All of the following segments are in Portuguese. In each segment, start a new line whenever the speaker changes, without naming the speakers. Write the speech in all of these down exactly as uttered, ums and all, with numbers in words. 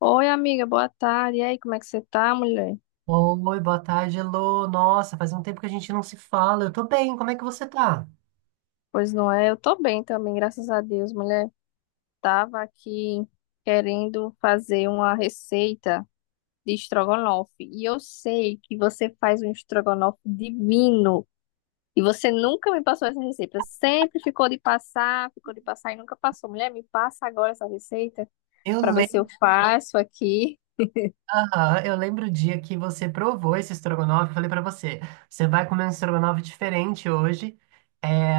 Oi, amiga, boa tarde. E aí, como é que você tá, mulher?
Oi, boa tarde, Lô. Nossa, faz um tempo que a gente não se fala. Eu tô bem, como é que você tá?
Pois não é, eu tô bem também, graças a Deus, mulher. Tava aqui querendo fazer uma receita de estrogonofe. E eu sei que você faz um estrogonofe divino. E você nunca me passou essa receita. Sempre ficou de passar, ficou de passar e nunca passou. Mulher, me passa agora essa receita
Eu
pra ver se eu faço aqui.
Aham, eu lembro o dia que você provou esse estrogonofe, eu falei pra você, você vai comer um estrogonofe diferente hoje, é,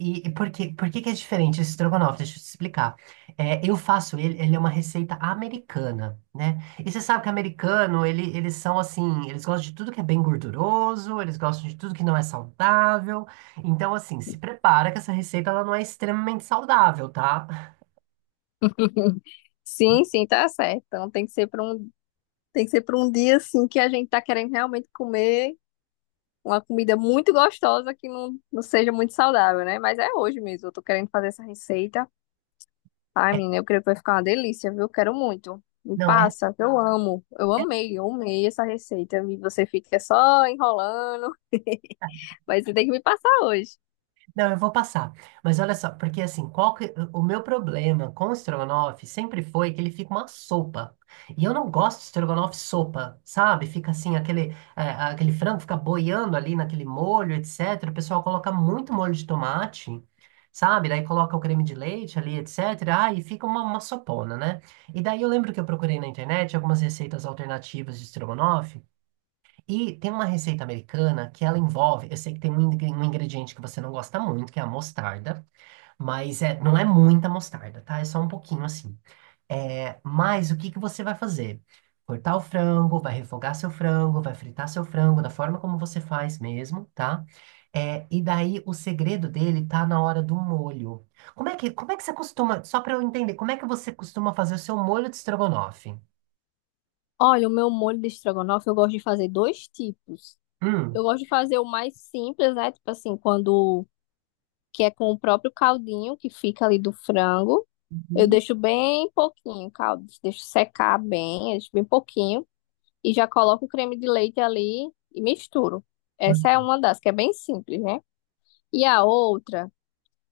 e, e por que, por que que é diferente esse estrogonofe? Deixa eu te explicar. É, eu faço ele, ele é uma receita americana, né? E você sabe que americano, ele, eles são assim, eles gostam de tudo que é bem gorduroso, eles gostam de tudo que não é saudável, então assim, se prepara que essa receita ela não é extremamente saudável, tá?
Sim, sim, tá certo. Então tem que ser para um, tem que ser para um dia assim que a gente tá querendo realmente comer uma comida muito gostosa que não, não seja muito saudável, né? Mas é hoje mesmo, eu tô querendo fazer essa receita. Ai, menina, eu creio que vai ficar uma delícia, viu? Quero muito. Me
Não, é. é
passa, que eu amo. Eu amei, eu amei essa receita. E você fica só enrolando, mas você tem que me passar hoje.
Não, eu vou passar. Mas olha só, porque assim, qual que- o meu problema com o estrogonofe sempre foi que ele fica uma sopa. E eu não gosto de estrogonofe sopa, sabe? Fica assim, aquele, é, aquele frango fica boiando ali naquele molho, etcétera. O pessoal coloca muito molho de tomate, sabe? Daí coloca o creme de leite ali, etcétera. Ah, e fica uma, uma sopona, né? E daí eu lembro que eu procurei na internet algumas receitas alternativas de estrogonofe. E tem uma receita americana que ela envolve, eu sei que tem um ingre- um ingrediente que você não gosta muito, que é a mostarda, mas é, não é muita mostarda, tá? É só um pouquinho assim. É, mas o que que você vai fazer? Cortar o frango, vai refogar seu frango, vai fritar seu frango da forma como você faz mesmo, tá? É, e daí o segredo dele tá na hora do molho. Como é que, como é que você costuma, só para eu entender, como é que você costuma fazer o seu molho de estrogonofe?
Olha, o meu molho de estrogonofe, eu gosto de fazer dois tipos. Eu
Hum.
gosto de fazer o mais simples, né? Tipo assim, quando que é com o próprio caldinho que fica ali do frango. Eu
Uhum.
deixo bem pouquinho o caldo, deixo secar bem, eu deixo bem pouquinho e já coloco o creme de leite ali e misturo. Essa é
Hum,
uma das que é bem simples, né? E a outra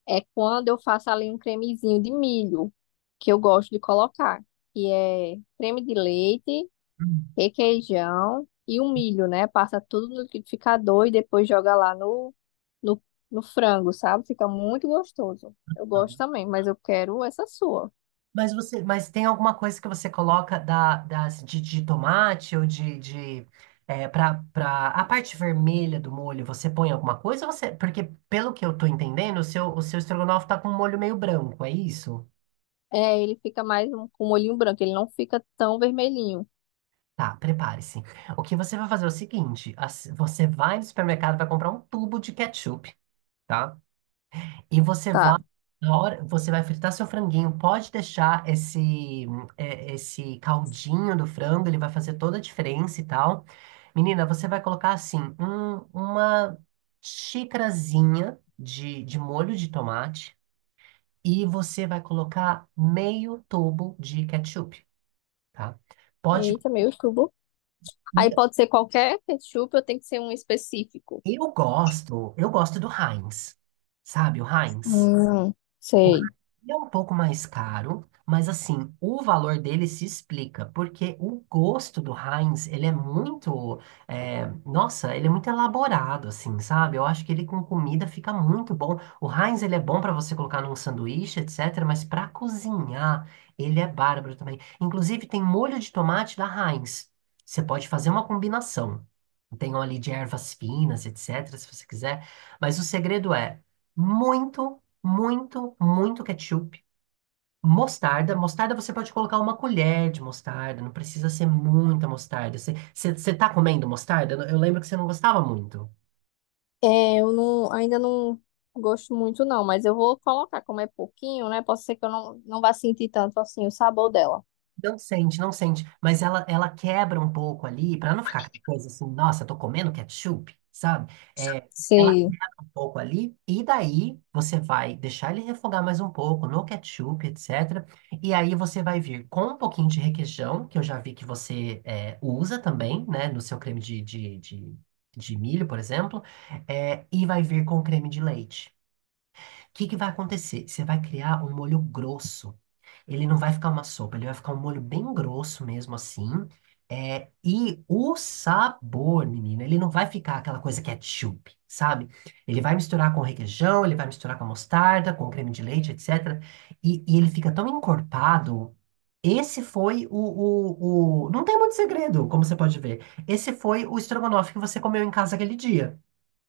é quando eu faço ali um cremezinho de milho, que eu gosto de colocar, que é creme de leite, requeijão e o milho, né? Passa tudo no liquidificador e depois joga lá no, no, no frango, sabe? Fica muito gostoso. Eu gosto
hum.
também, mas eu quero essa sua.
Mas você, mas tem alguma coisa que você coloca da, das, de, de tomate ou de, de é, para para a parte vermelha do molho, você põe alguma coisa? Ou você, porque pelo que eu tô entendendo, o seu, o seu estrogonofe tá com um molho meio branco, é isso?
É, ele fica mais um, com molhinho branco, ele não fica tão vermelhinho.
Tá, prepare-se. O que você vai fazer é o seguinte, as- você vai no supermercado, vai comprar um tubo de ketchup, tá? E você vai,
Tá.
na hora, você vai fritar seu franguinho, pode deixar esse, é, esse caldinho do frango, ele vai fazer toda a diferença e tal. Menina, você vai colocar assim, um- uma xicrazinha de, de molho de tomate e você vai colocar meio tubo de ketchup, tá? Pode.
Eita, meu cubo. Aí pode ser qualquer ketchup, eu tenho que ser um específico.
Eu gosto, eu gosto do Heinz, sabe, o Heinz?
Hum, sei.
É um pouco mais caro, mas assim, o valor dele se explica, porque o gosto do Heinz, ele é muito, é, nossa, ele é muito elaborado, assim, sabe? Eu acho que ele com comida fica muito bom. O Heinz, ele é bom para você colocar num sanduíche, etcétera, mas para cozinhar, ele é bárbaro também. Inclusive, tem molho de tomate da Heinz. Você pode fazer uma combinação. Tem óleo de ervas finas, etcétera, se você quiser. Mas o segredo é muito muito, muito ketchup. Mostarda, mostarda você pode colocar uma colher de mostarda, não precisa ser muita mostarda. Você você- você tá comendo mostarda? Eu lembro que você não gostava muito.
É, eu não, ainda não gosto muito não, mas eu vou colocar, como é pouquinho, né? Pode ser que eu não, não vá sentir tanto assim o sabor dela.
Não sente, não sente. Mas ela, ela quebra um pouco ali, para não ficar aquela coisa assim, nossa, tô comendo ketchup, sabe? É, ela
Sei.
quebra um pouco ali, e daí você vai deixar ele refogar mais um pouco no ketchup, etcétera. E aí você vai vir com um pouquinho de requeijão, que eu já vi que você é, usa também, né, no seu creme de, de, de, de milho, por exemplo, é, e vai vir com creme de leite que que vai acontecer? Você vai criar um molho grosso. Ele não vai ficar uma sopa, ele vai ficar um molho bem grosso mesmo assim. É, e o sabor, menina, ele não vai ficar aquela coisa ketchup, sabe? Ele vai misturar com requeijão, ele vai misturar com mostarda, com creme de leite, etcétera. E, e ele fica tão encorpado. Esse foi o, o, o. Não tem muito segredo, como você pode ver. Esse foi o estrogonofe que você comeu em casa aquele dia,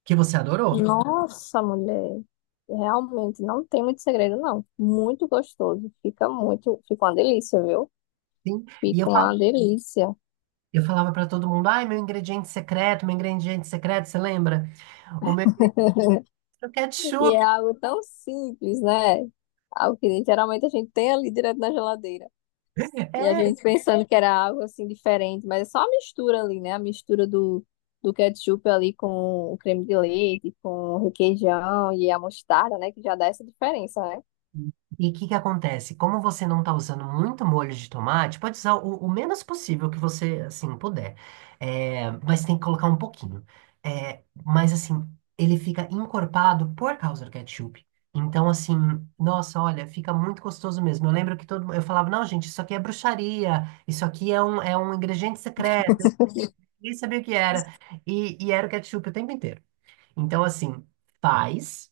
que você adorou.
Nossa, mulher, realmente não tem muito segredo, não. Muito gostoso, fica muito, fica uma delícia, viu?
Sim. E eu
Fica uma delícia.
Eu falava para todo mundo, ai, meu ingrediente secreto, meu ingrediente secreto, você lembra? O meu é o
E é
ketchup.
algo tão simples, né? Algo que geralmente a gente tem ali direto na geladeira. E a
É.
gente pensando que era algo assim diferente, mas é só a mistura ali, né? A mistura do, do ketchup ali com o creme de leite, com o requeijão e a mostarda, né? Que já dá essa diferença, né?
E o que que acontece? Como você não está usando muito molho de tomate, pode usar o, o menos possível que você, assim, puder. É, mas tem que colocar um pouquinho. É, mas, assim, ele fica encorpado por causa do ketchup. Então, assim, nossa, olha, fica muito gostoso mesmo. Eu lembro que todo mundo, eu falava, não, gente, isso aqui é bruxaria, isso aqui é um, é um ingrediente secreto. Nem sabia o que era. E, e era o ketchup o tempo inteiro. Então, assim, faz.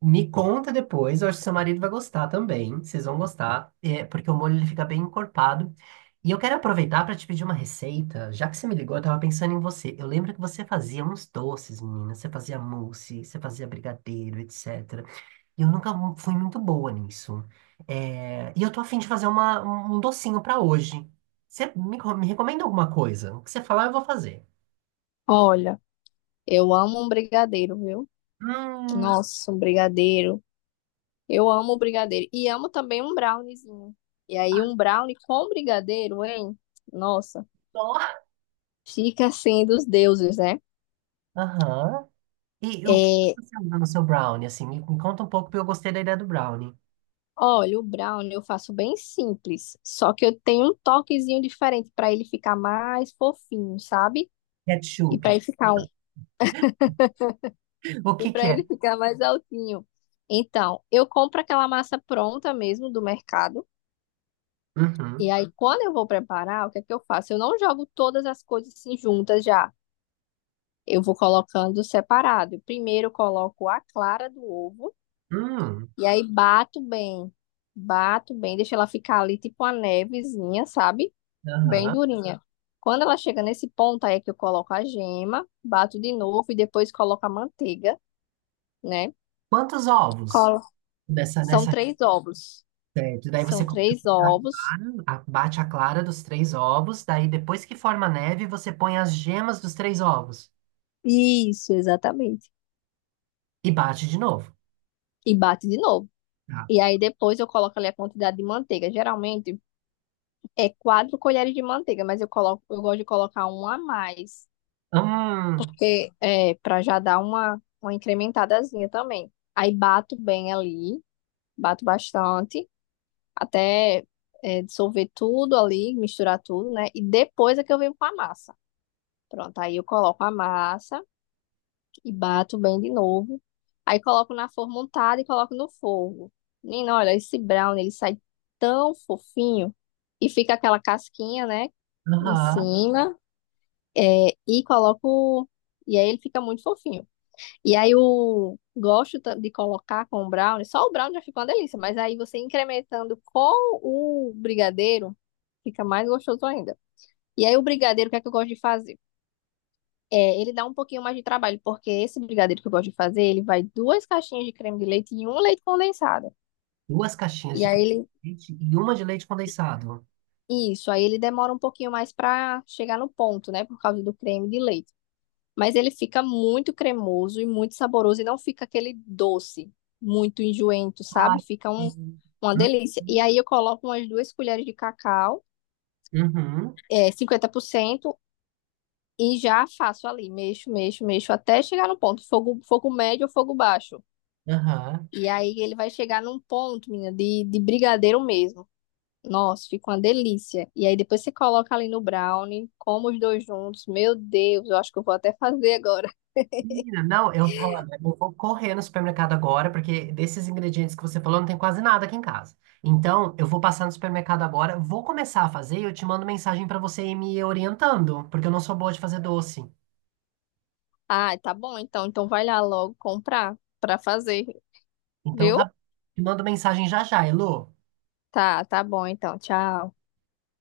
Me conta depois. Eu acho que seu marido vai gostar também. Vocês vão gostar. É, porque o molho ele fica bem encorpado. E eu quero aproveitar para te pedir uma receita. Já que você me ligou, eu tava pensando em você. Eu lembro que você fazia uns doces, menina. Você fazia mousse, você fazia brigadeiro, etcétera. E eu nunca mu- fui muito boa nisso. É, e eu tô afim de fazer uma, um um docinho para hoje. Você me, co- me recomenda alguma coisa? O que você falar, eu vou fazer.
Olha, eu amo um brigadeiro, viu?
Hum.
Nossa, um brigadeiro. Eu amo brigadeiro. E amo também um browniezinho. E aí, um brownie com brigadeiro, hein? Nossa,
Só.
fica assim dos deuses, né?
Aham. E o que
É,
você usa no seu brownie, assim? Me, me conta um pouco, porque eu gostei da ideia do brownie.
olha, o brownie eu faço bem simples. Só que eu tenho um toquezinho diferente para ele ficar mais fofinho, sabe? E
Ketchup.
para ele ficar um,
O
e
que que
para
é?
ele ficar mais altinho. Então, eu compro aquela massa pronta mesmo do mercado. E
Uhum.
aí, quando eu vou preparar, o que é que eu faço? Eu não jogo todas as coisas assim juntas já. Eu vou colocando separado. Primeiro eu coloco a clara do ovo
Hum,
e aí bato bem. Bato bem, deixo ela ficar ali tipo uma nevezinha, sabe? Bem
aham.
durinha. Quando ela chega nesse ponto, aí é que eu coloco a gema, bato de novo e depois coloco a manteiga, né?
Quantos ovos
Colo...
nessa,
São
nessa
três ovos.
receita? Daí você
São
coloca-
três ovos.
a- bate a clara dos três ovos, daí depois que forma a neve, você põe as gemas dos três ovos
Isso, exatamente.
e bate de novo.
E bate de novo.
Tá.
E aí depois eu coloco ali a quantidade de manteiga. Geralmente é quatro colheres de manteiga, mas eu coloco, eu gosto de colocar uma a mais,
Hum,
porque é para já dar uma, uma incrementadazinha também. Aí bato bem ali, bato bastante, até é, dissolver tudo ali, misturar tudo, né? E depois é que eu venho com a massa. Pronto, aí eu coloco a massa e bato bem de novo. Aí coloco na forma untada e coloco no fogo. Menina, olha, esse brownie, ele sai tão fofinho e fica aquela casquinha, né, em
aham.
cima. É, e coloco. E aí ele fica muito fofinho. E aí eu gosto ta- de colocar com o brownie. Só o brownie já fica uma delícia, mas aí você incrementando com o brigadeiro, fica mais gostoso ainda. E aí o brigadeiro, o que é que eu gosto de fazer? É, ele dá um pouquinho mais de trabalho, porque esse brigadeiro que eu gosto de fazer, ele vai duas caixinhas de creme de leite e um leite condensado.
Duas caixinhas
E
de
aí
creme
ele.
de leite e uma de leite condensado.
Isso, aí ele demora um pouquinho mais pra chegar no ponto, né? Por causa do creme de leite. Mas ele fica muito cremoso e muito saboroso e não fica aquele doce muito enjoento,
Ai,
sabe? Fica um, uma delícia. E
hum.
aí eu coloco umas duas colheres de cacau,
Uhum,
é, cinquenta por cento, e já faço ali, mexo, mexo, mexo, até chegar no ponto, fogo, fogo médio ou fogo baixo.
aham.
E aí ele vai chegar num ponto, menina, de, de brigadeiro mesmo. Nossa, fica uma delícia. E aí depois você coloca ali no brownie, como os dois juntos. Meu Deus, eu acho que eu vou até fazer agora.
Menina, não, eu, olha, eu vou correr no supermercado agora, porque desses ingredientes que você falou, não tem quase nada aqui em casa. Então, eu vou passar no supermercado agora, vou começar a fazer e eu te mando mensagem para você ir me orientando, porque eu não sou boa de fazer doce.
Ah, tá bom então. Então vai lá logo comprar pra fazer,
Então,
viu?
tá, te mando mensagem já já, Elo.
Tá, tá bom então. Tchau.